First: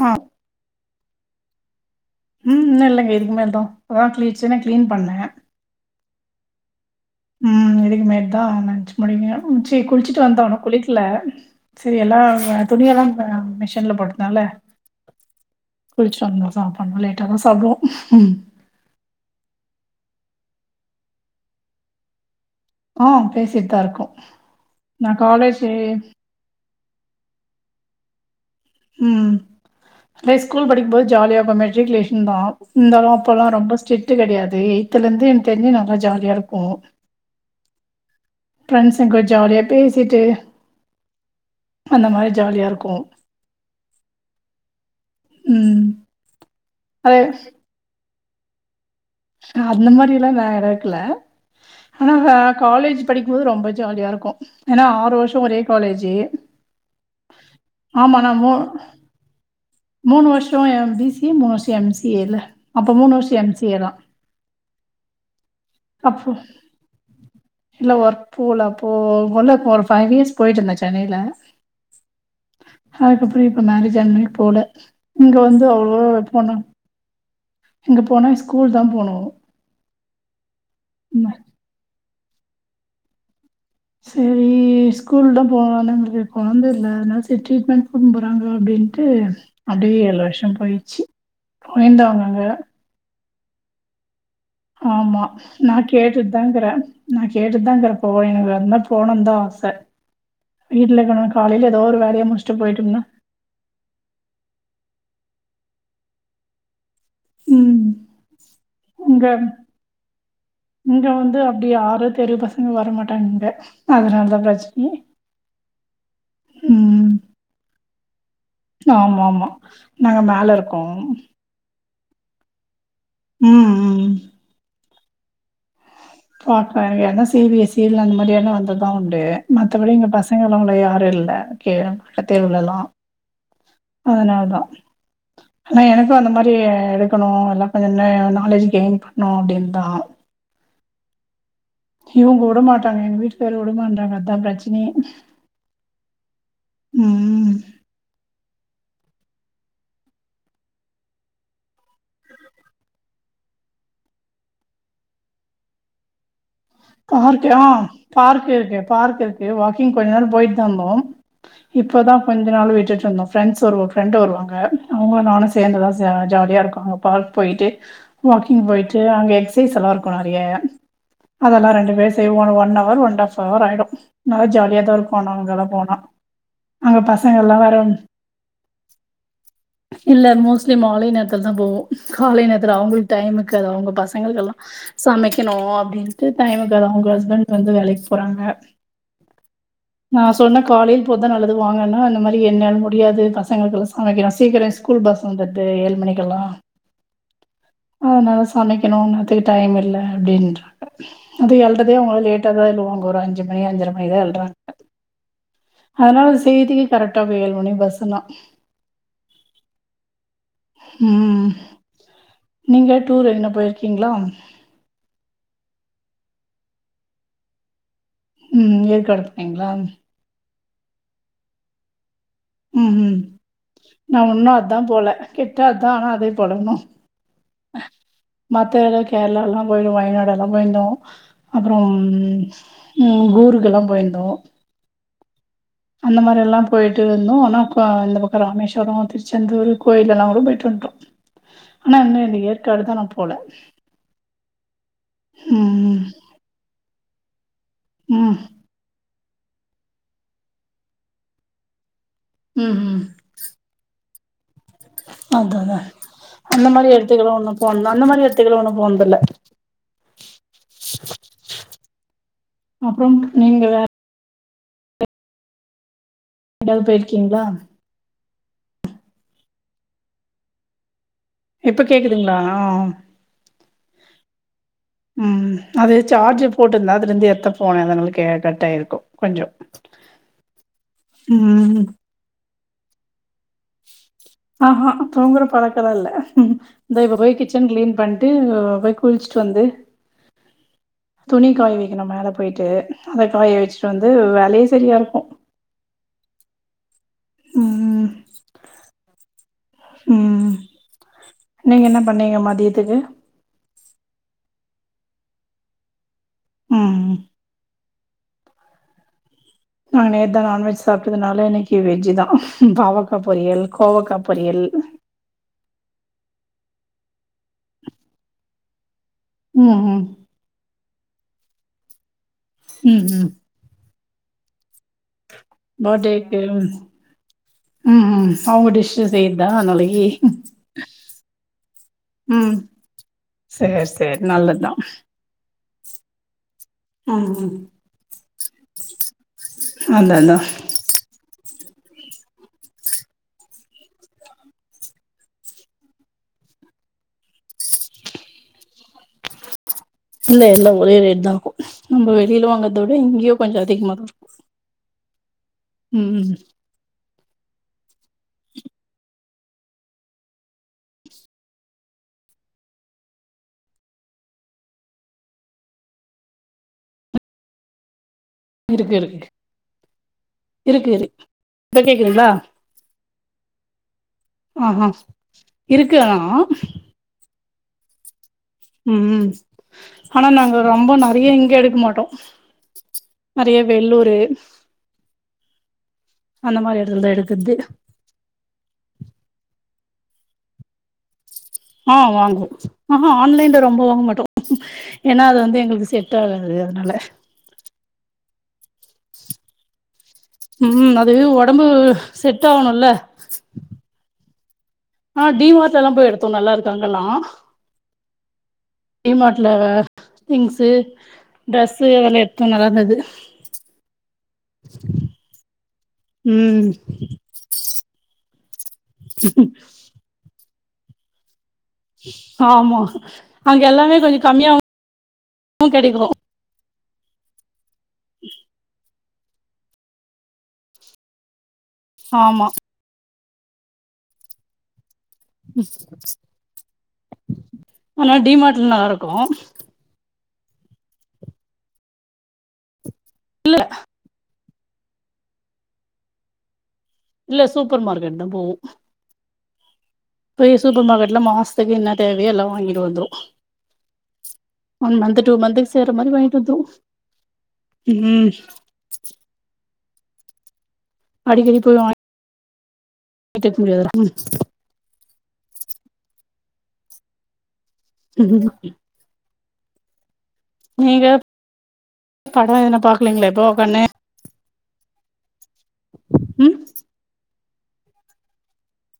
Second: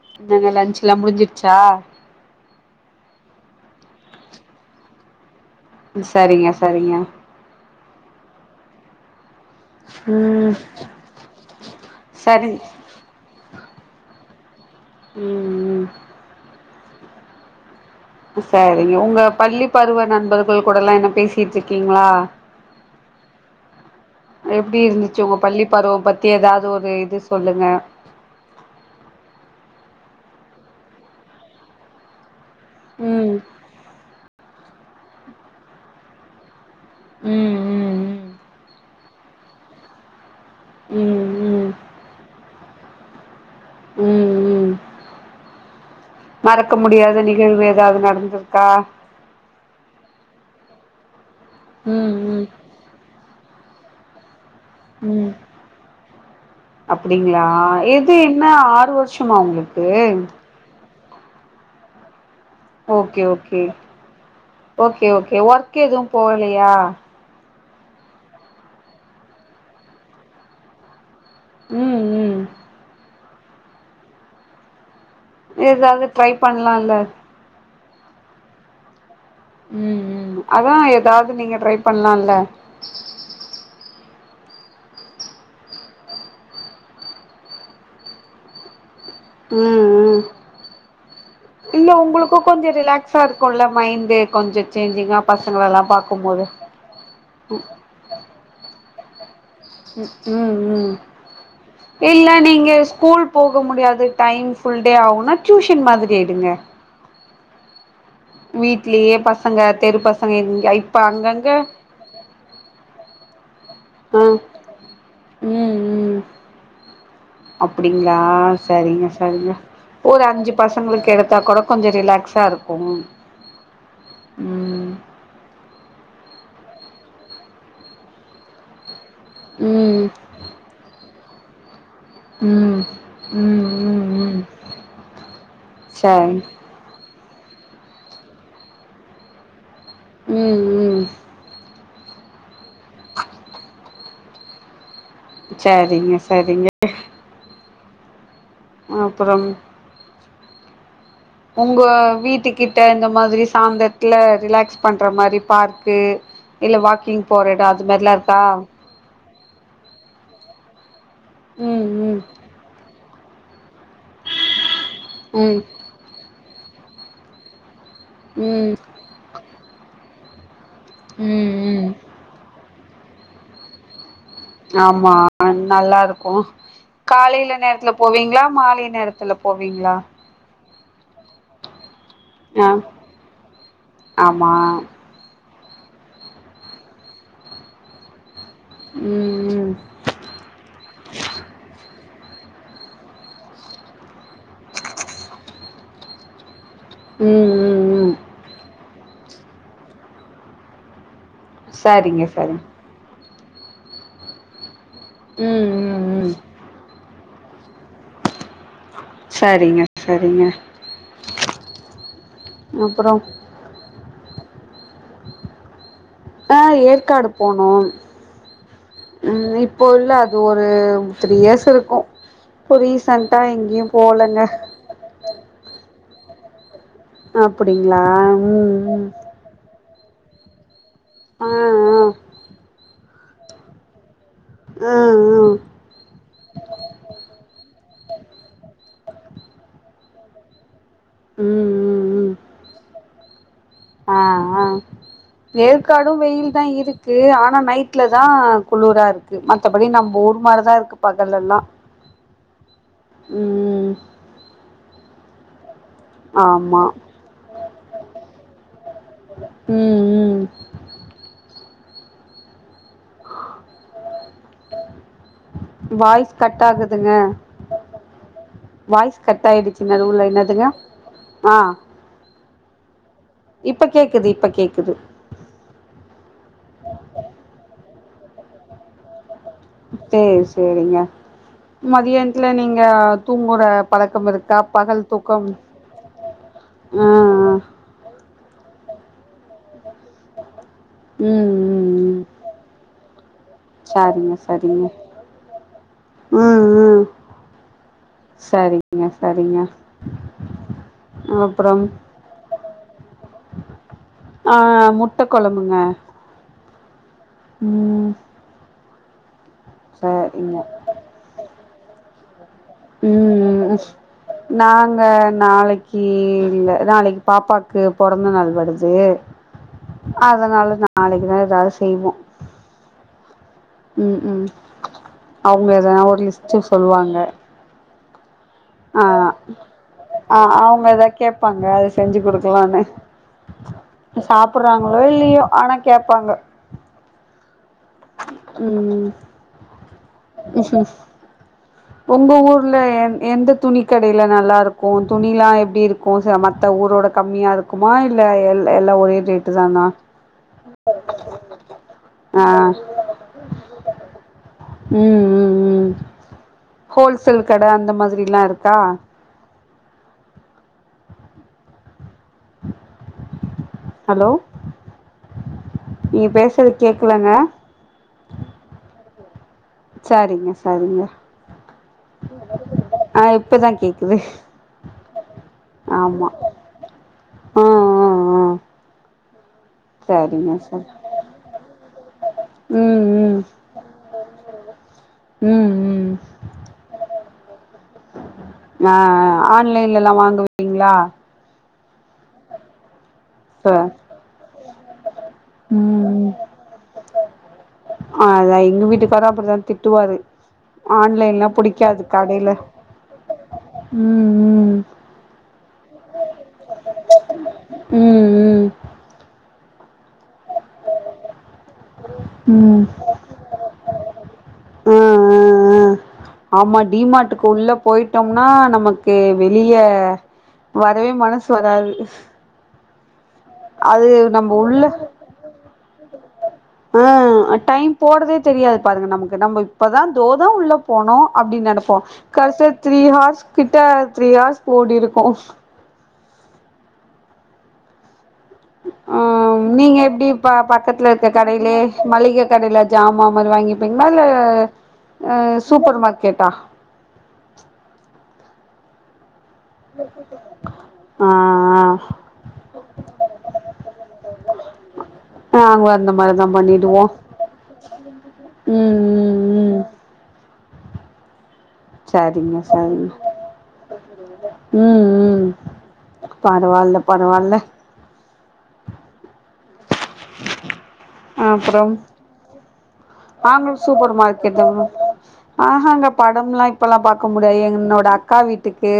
அ மதியானோ லன்ச்சலா முடிஞ்சிருச்சா ம் இன்னோ இல்லைங்க இதுக்கு மேல்தா இப்பதா கிச்சன கிளீன் பண்ணே செரிங்க செரிங்க ம் இதுக்கு மேட்தா லஞ்ச்சு முடிக்கணு ம் சி குளிச்சுட்டு ம் வந்தோனு குளிக்கில செரி எல்லா சரி துணியெல்லா மிஷின்ல போட்டனால ம் குளிச்சுட்டு வந்துதா சப்பட்னு லேட்டாதா சாப்புடுவோ சேரிங்க உங்க பள்ளி பருவ நண்பர்கள் கூடலா இன்னோ பேசிட்ருக்கீங்ளா ஆ பேசிட்டு தா இருக்கோ எப்டி நா இருந்துச்சு உங்க பள்ளி காலேஜு பருவோ பத் தி ஏதாவ்து ஒரு இது சொல்லுங்க ம் அதே ஸ்கூல் படிக்கும்போது ஜாலியா இருக்கு மெட்ரிகுலேஷன்தா இருந்தாலு ம் அப்பெல்லா ரொம்ப ஸ்ட்ரிக்ட்டு கடையாது எய்துல இருந்து எனக்கு தெரிஞ்சு நல்லா ஜாலியா இருப்போ ம் ம் ம் ஃப்ரெண்ட்ஸ் கூட ஜாலியா பேசிட்டு ம் ம் அந்த மாரி ஜாலியா இருக்கும் ம் ம் உம் மறக்க முடியாத நிகழ்வு எதாவது நடந்திருக்கா அந்த மாரி எல்லாம் நடக்கல ஆனா ம் ம் காலேஜ் படிக்கும்போது ரொம்ப ஜாலியா இருக்கும் ஏன்னா ஆறு வருஷோம் ஒரே காலேஜு அப்டிங்ளா எது ஆமா நா என்ன மூ ஆறு வருஷமா உங்களுக்கு மூ பி சி மூணு வருஷம் எம் சி ஏ ல அப்ப மூணு ஓகே வருஷோம் எம் சி ஓகே ஏ லா ஓகே ஓகே ஒர்க் எதும் அப்போ போகலயா இல்ல ஒர்க் போல அப்போ உள்ள ஒரு ஃபைவ் இயர்ஸ் போயிட்டு இருந்தே சென்னைல உம் அதுக்கப்றோ இப்ப மேரேஜ் அந்தனைக்கு போல இங்க வந்து அவ்ளோ ஏதாவது ட்ரை போனே பண்ணலால்ல இங்க போன ஸ்கூல் தா போனூ உம் ம் அதான் ஏதாவது நீங்க ட்ரை பண்ணலால்ல சேரி இனி ஸ்கூல் தா போலானுருந்தே கொழந்த இல்ல அதனால செரி ட்ரீட்மெண்ட் போகிற்லா அப்டின்ட்டு ம் அப்டியே ம் ஏழு வருஷோ போயிருச்சு கொழந்தாங்கங்க ஃப்ரீயா இருக்குல்ல மைன்டு கொஞ்சோ சேஞ்சிங்கா ஆமா நா பசங்களலா கேட்டுட்தா பாக்கும்போது இருகுறேன் நா கேட்டுட்டுதாங்கறே போ எனக்கு வந்தா போகணும்தா ஆச சிஸ்டர் உம் வீட்ல இருக்கணும் காலையில ஏதோ ஒரு வேலைய இனிமேல் முடிச்சுட்டு நீங்க போயிட்டோம்னா ஸ்கூல் போக முடியாது டைம் ஃபுல் டே ஆகும்னா டியூஷன் மாதிரி எடுங்க உம் வீட்லயே உங்க பசங்க தெரு பசங்க இப்ப இங்க வந்து அங்கங்க அப்டி யாரு பெரிய பசங் ங்க வரமாட்டாங்க‌ ஆ அதனாலதா பிரச்சனையே ம் ம் உம் அப்டிங்களா சரிங்க ஆமாமா. சரிங்க நாங்க ஒரு மேல அஞ்சு இருக்கோம். பசங்களுக்கு எடுத்தா கூட கொஞ்சோ ரிலாக்ஸாக இருக்கு உம் ம், ம். பாப்பே இல்லனா சிபிஸி இல்ல அந்த மாரியெல்லாம் வந்தா தா உண்டு மத்த படி ம் பச [unintelligible] வேற யாரும் இல்ல கேக் த் தேர்வுழலா ம் ம் ம் ம் அதனால தா ஆனா எனக்கும் அந்த சரி மாரி எடு க்கணும் எல்லா கொஞ்சோ நாலேஜ் கெயின் பண்ணு அப்டின் தா உம் உம் இவுங்க விடமாட்டாங்க எங்க வீட்டுக்காரு விடமாட்றாங்க அதா பிரச்சனயே சேரிங்க சரிங்க அப்றம் உங்க வீட்டு கிட்ட இந்த மாதிரி சாயந்ரத்துல ரிலாக்ஸ் பண்ற மாதிரி பார்க்கு இல்ல வாக்கிங் போற பார்க்கா எடோ அது மாரிலா இருக்கா பார்க் இருக்கு பார்க் இருக்கு வாக்கிங் கொஞ்ச நேரோ போயிட்டு தா வந்தோ உம் உம் இவலவு நாள் விட்டுட் இருந்தோ ஃபிரண்ட்ஸ் வருவா ஃப்ரெண்ட் வருவாங்க அவுங்களும் நானும் ம் சேந்து தான் ச ஜாலியா இருக்கும் அங்க பார்க் போயிட்டு வாக்கிங் ம் போயிட்டு அங்க எக்சைஸ்ல்லா இருக்கும் நெறைய ம் அதெல்லாம் ம் ரெண்டு பேர் செய்வோம் one hour one and half hour ஆயிடு நல்லா ஜாலியா தா ஆமா இருக்கு ஆனா அங்கெல்லாம் போனா நல்லா இருக்கு அங்க பசங்கள் காலையில எல்லாம் வேற நேரத்துல போவீங்களா மாலை நேரத்துல போவீங்களா இல்ல மோஸ்லி மாலை நேரத்துல தா போவோம் காலை ஆ நேரத்துல அவுங்களுக்கு டைமுக்கு அது அவங்க ஆமா பசங்களுக்குல்லா சமைக்கணும் அப்டின்ட்டு டைமுக்கு அவுங்க ஹஸ்பண்ட் வந்து வேலைக்கு போறாங்க ம், ம் நா சொன்னே காலையில போறதுதா நல்லது வாங்கன்னு அந்த மாரி என்னால முடியாது பசங்களுக்குலா சமைக்கினு சீக்கிரோ ஸ்கூல் பஸ் வந்துருது ஏழு மணிக்கெல்லா ம் ம் ம் அதனால சமைக்கணு அந்நேரத்துக்கு டைம் இல்ல அப்டின்றாங் அது எழுறதே அவங்கள்லா சரிங்க சரிங்க லேட்டாதா எழுவாங்க ஒரு அஞ்சு மணி அஞ்சர மணிதா எழுறாங்க ம் ம் அதனால ம் செய்யிறதுக்கே கரெக்டாக்கு ஏழு மணி பஸ்னா சரிங்க சரிங்க ம் நீங்க அப்புறோ டூர் எங்கனா போயிருக்கீங்ளா ஆ ஏற்காடு போனோ, ம் ஏற்காடு ம் போனீங்களா இப்போ இல்ல அ து ஒரு த்ரீ இயர்ஸ் இருக்கு இப்ப ம் ம் ரீசன்டா எங்கயு நா போலங்க உன்னு அதா போல கிட்ட அதா ஆனா அதே போல இன்னு அப்படிங்ளா, ம், ம் போயிட்டு வயநாடு எல்லா போயிருந்தோ ஆ அப்பறோ ஆ ம், ம் ஊருக்கு எல்லா போயிருந்தோ ம், ம் அந்த மாரி எல்லா போயிட்டு இருந்தோ ஆனா ப இந்த பக்கோ ராமேஸ்வரம் திருச்செந்தூரு கோயில் எல்லா கூட போயிட்டு வந்துட்டோ ஆனா ம் இன்னு ம் இந்த ஏற்காடுதா நா போல ஆ ஆ ஆ ம் ஏற்காடும் வெயில்தா இரு க்கு ஆனா நைட்லதா ம் குளிரா இருக்கு மத்தபடி நம்ம ஊர் மாரிதா இருக்கு பகல்ல எல்லா ம் ம் ம் அதா அதா அந்த ஆமா மாரி எடத்துக்குலா இன்னு போன அந்த மாரி எடத்துக்லா இன்னு போனது இல்ல ம் ம் அப்பறோ நீங்க வேற வாய்ஸ் கட் எங்கயாவது ஆகுதுங்க போயிருக்கீங்களா வாய்ஸ் கட் ஆயிடுச்சு நடுவுல என்னதுங்க ஆ இப்ப கேக்குதுங்ளா ஆ இப்ப கேக்குது இப்ப கேக்குது ம் அது சார்ஜ் போட்டுஇருந்தா அதுல இருந்து எடுத்த ஃபோன் அதா உங்களுக்கு கட் ஆயிருக்கு கொஞ்சோ சேரி சேரிங்க ம் மதியானத்துல நீங்க தூங்குற பழக்கம் இருக்கா ஆஹ பகல் தூங்குற தூக்கம் பழக்கலா இல்ல இந்தா ஆ இப்பப்போய் ஆ கிச்சன் கிளீன் பண் ட்டு போய் குளிச்சிட்டு வந்து ம் துணி காய ம் வைக்கனு ம் மேல போயிட்டு அதை காய வச்சுட்டு வந்து சரிங்க வேலையே சரிங்க செரியா இருக்கு ம், ம், ம் செரிங்க செரிங்க ம் அப்றோம் நீங்க என்ன பண்ணீங்க மதியத்துக்கு ஆ முட்ட கொழம்புங்க ம் ம் நா நேத்துதா சரிங்க நான்வெஜ் சாப்ட்டதுனால இன்னிக்கு வெஜுதா பாவக்கா பொரியல், கோவக்கா பொரியல், வ நாளைக் கி இல்ல நாளைக்கு பாப்பாக்கு பொறந்த நாள் வருது ம் ம் அதனாலதா நாளைக்குதா எதாவ்து செய்வோ ம் ம் ம் ம் அவுங்க எதனா ஒரு பர்த்டேக்கு லிஸ்ட் சொல்லுவாங்க ம் ம் அவங்க ஆ டிஷ்ஷு அ செய்தா நாளைக்கி ஆ அவுங்க எதா கேப்பாங்க அது செஞ்சு ம் குடுக்கலானு சேர் சேர் நல்லதுதான் சாப்புறாங்களோ இல்லையோ ஆனா கேப்பாங்க ம் ம் ம் ம் அந்தனா ஒங்க ஊருல எந் எந்த துணி கடைல நல்லா இருக்கு துணிலா எப்டி இருக் கு செ மத்த ஊரோட கம்மியா இருக்குமா இல்ல எல் எல்லா ஒரே ரேட்டு தானா இல்ல இல்ல ஒரே ரேட்தா இருக்கு நம்ப வெளில ஆ வாங்கறத விட இங்கேயு கொஞ்சோ அதிகமாதா ம் ம் ம் ஹோல்சேல் கட அந்த மாதிரில்லா‌ இருக்கா ஹலோ நீங்க பேசது கேக்கலங்க இருக்கு இருக்கு சாரிங்க இருக்கு சாரிங்க இரு இப்ப கேக்குதுங்களா ஆ இப்பதா கேக்குது ஆஹா இருக்கு ஆனா ஆமா அ அ அ ம் ம் ஆனா நாங்க சரி ரொம்ப நெறைய இங்க எடுக்க மாட்டோ ம் ம் நெறைய வெள்ளூரு ம் ம் அந்த மாரி எடத்துலதா எடுக்கது ஆ ஆ ஆன்லைன்லலா வாங்குவீங்களா ஆ வாங்குவோ ஆஹ ஆன்லைன்ல ச ரொம்ப வாங்க மாட்டோம் ஏனா அது வந் து எங்களுக்கு ம் செட் ம் ஆகாது அதுனால அதா எங்க வீட்டுக்காரு அப்டிதா திட்டுவாரு ம் அது ஆன்லைன்லா ஒடம்பு புடிக்காது செட் கடைல ஆகணும்ல ம் ஆனா டிமார்ட்ல எல்லா போய் எடுத்தோ நல்லா இருக்கு அங்கல்லா ம் ம் ம் டிமார்ட்லவா திங்ஷ்சு ட்ரஸ் அதெல்லா எடுத்தேன் ஆ நல்லாருந்தது ஆ ம் குள்ள போயிட்டோம்னா நமக்கு வெளிய வரவே மனசு வராது ஆமா அங்கே எல்லாமே அது கொஞ்சொ நம்ம கம்மியா உள்ள வு கெடைக்கு ஆ டைம் போறதே தெரியாது பாருங்க நமக்கு நம்ம இப்பதா தோதா உள்ள போனோ அப்டின்னு நெனப் போ ஆமா கடசில த்ரீ ஹார்ஸ் கிட்ட த்ரீ ஹார்ஸ் ஒடிருக்கு ஆனா டிமார்ட்ல நல்லாருக்கு ஆ நீங்க எப்டி ப பக்கத்துல இருக்குற கடைலே மளிக கடைல ஜாமா மாரி இல்ல வாங்கிப்பீங்கலா இல்ல அ சூப்பர் மார்க்கெட்டா இல்ல சூப்பர் மார்க்கெட்தா போவோ போய் சூப்பர் மார்க்கெட்ல ஆ மாசத்துக்கு ஆ என்ன தேவையே எல்லா வாங்கிட்டு வந்துருவோ ஒன் மந்து டூ மந்துக்கு நாங்களு சேருற அந்த மாரி வாங்கிட்டு மாரிதா வந்துருவோ பண்ணிடுவோ ம் ம் ம் ம் அடிக்கடி போய் வாங்கி சரிங்க சரிங்க விட்டுல வைக்க முடியாதுடா ம் ம் பரவால்ல பரவால்ல ம் நீங்க அப்றோ படோ எதுனா பாக்கலீங்களா இப்போ நாங்களு உக்கான்னு சூப்பர் மார் கெட் போனோ ஆஹா அங்க ம் படமெல்லா இப்பல்லா பாக்க முடியாது என்னோட அக்கா வீட்டுக்கு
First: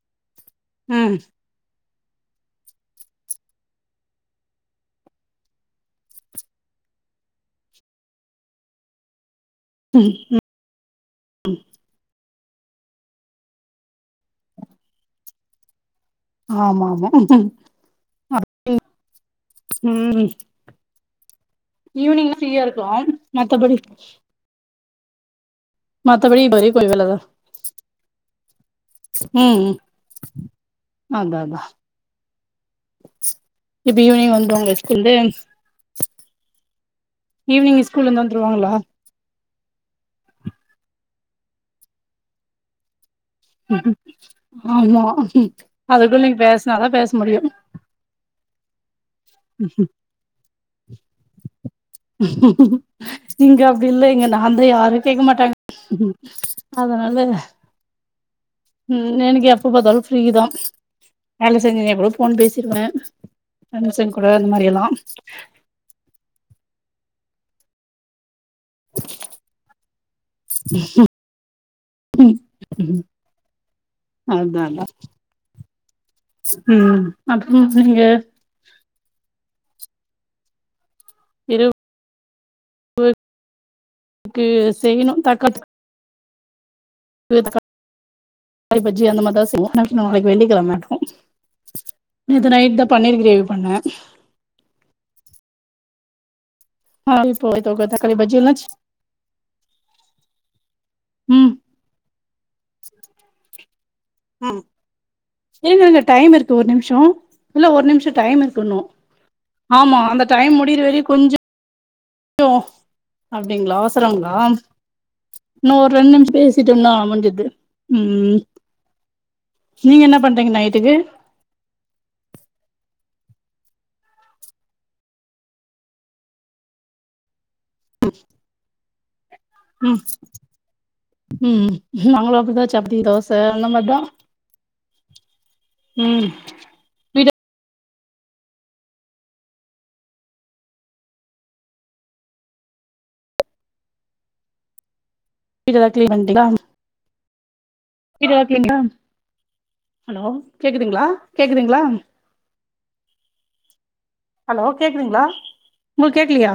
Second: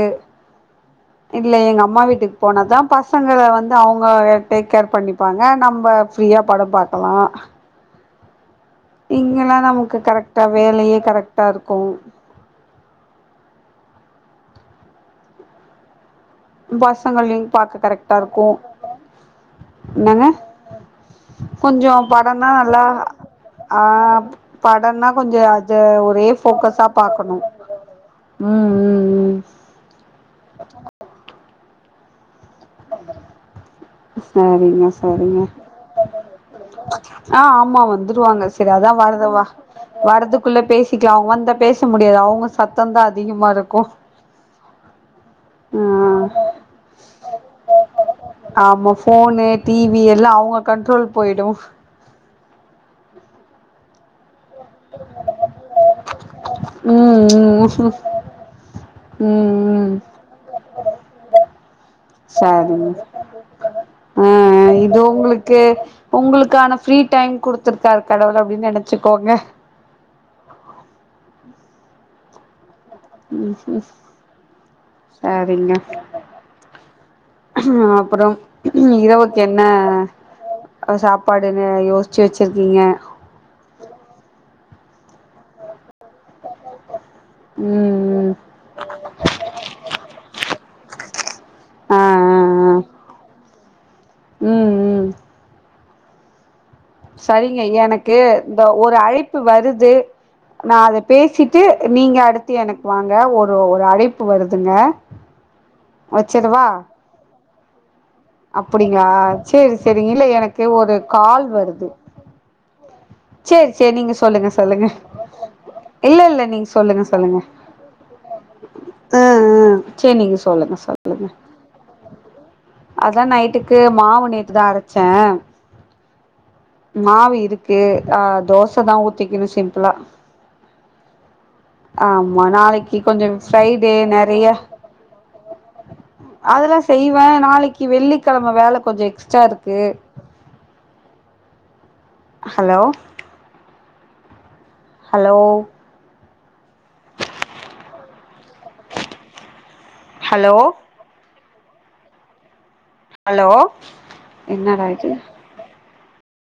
ம் இல்ல எங்க அம்மா வீட்டுக்கு போனதா பசங்கல வந்து அவங்க டேக் கேர் பண்ணிப்பாங்க நம்ப ஃப்ரீயா படம் பாக்கலா இங்கெல்லா நமக்கு ம் கரெக்டா வேலையே கரெக்டா இருக்கு ஆமா ஆமா பசங்களாயு பாக்க கரெக்டா இருக்கு என்னங்க ம் கொஞ்சோ ஈவினிங்னா படம்னா ஃப்ரீயா நல்லா இருக்கலா மத்தபடி ஆ படம்னா கொஞ்சோ கொஞ்சோ ஒரே மத்தபடி இப்ப வரைக்கு போக்கஸா கொஞ்சோ வேலதா பாக்கணு ம் அதா அதா இப்ப ஈவினிங் வந்துருவாங்களா சரிங்க ஸ்கூல்லந்து சரிங்க ஆ ஆமா ஈவினிங் ஸ்கூல்லந்து வந்துருவாங்க சேரி வந்துருவாங்களா அதா வருதவா வரதுக்குள்ள பேசிக்கலா அவுங்க வந்தா பேச முடியாது அவங்க சத் தந்தா அதிகமாருக்கு ஆமா அதுக்குள்ள ம் நீங்க பேசினாதா பேச முடியு ஆமா போன்னு டிவி எல்லா அவங்க கண்ட்ரோல் போயிடு இங்க அப்படி இல்லங்க நா வந்த யாரு கேட்க மாட்டாங்க அதனால ம் ம் எனக்கு எப்ப ம் பாத்தாலு ஃப்ரீதா வேல செஞ்சுனுனே கூட ஃபோன் பேசிருவே சரிங்க ஃப்ரெண்ட்ஸுங் ஆ கூட அந்த மாரி எல்லா இது உங்களுக்கு உங்களுக்கான ஃப்ரீ டைம் குடுத்துருக்காரு கடவுள் அப்டின்னு நெனைச்சுக்கோங்க ம் [unintelligible] சரிங்க ம் அப்றம் நீங்க இரவுக்கு என்ன சாப்பாடுன்னு யோசிச்சு வெச்சுருக்கீங்க இன்னைக்கு செய்யணும் தக்காளி [inaudible] ம் ம் தக்காளி பஜ்ஜி அந்த மாரிதா செய்வோ நாளைக்கு வெள்ளி கெழம ஆ ஆ நேத்து ஆ நைட் தா பன்னீர் கிரேவி பண்ண ம் ம் ஆ இப்போ சரிங்க தொக்கு தக்காளி எனக்கு பஜ்ஜி எல்லா இந்த ஒரு அழைப் ப்பு வருது நா அத ம் பேசிட்டு நீங்க அடுத்து எனக்கு வாங்க ஒரு ஒரு அழைப் ம் இருங்க இருங்க டைம் இருக்கு ஒரு வச்சிடவா நிம்ஷோ இல்ல ஒரு நிம்ஷோ டைம் இருக்கு இன்னு அப்டிங்களா சேரி ஆமா சேரிங்க இல்ல அந்த டைம் எனக்கு முடிற ஒரு வரை கொஞ்சே கால் வருது [unintelligible] சேரி அப்பிடிங்களா சேரி நீங்க அவசரங்களா சொல்லுங்க சொல்லுங்க இன்நொறு ரெண்டு இல்ல நிமிச இல்ல நீங்க பேசிட்டு இருந்தா சொல்லுங்க சொல்லுங்க முஞ்சிது ம் ம் ம் நீங்க சேரி என்ன பண்றீங்க சொல்லுங்க நைட்டுக்கு சொல்லுங்க அதா நைட்டுக்கு மாவு நேந்துதா அரச்சே மாவு இருக் கு அ தோசதா ஊத்திக்கினு சிம் ம்.. ‌ ம் ம் நாங்களு ஆமா அப்டிதா சப்டி நாளைக்கு தோச கொஞ்சோ அந்த ஃப்ரைடே மார்தா அதலா செய்வே வீட்ட நாளைக்கி வெள்ளிக்கெழம வேல கொஞ்சோ எக்ஸ்ட்ரா இருக்கு ஹலோ ஹலோ இதலாங் கிளின் பண்ட்டிங்ளாம் இது ஓகேங்ளா ஹலோ கேக்குதுங்ளா கேக்குதுங்ளா ஹலோ என்னடா இது... உங்கு கேக்லியா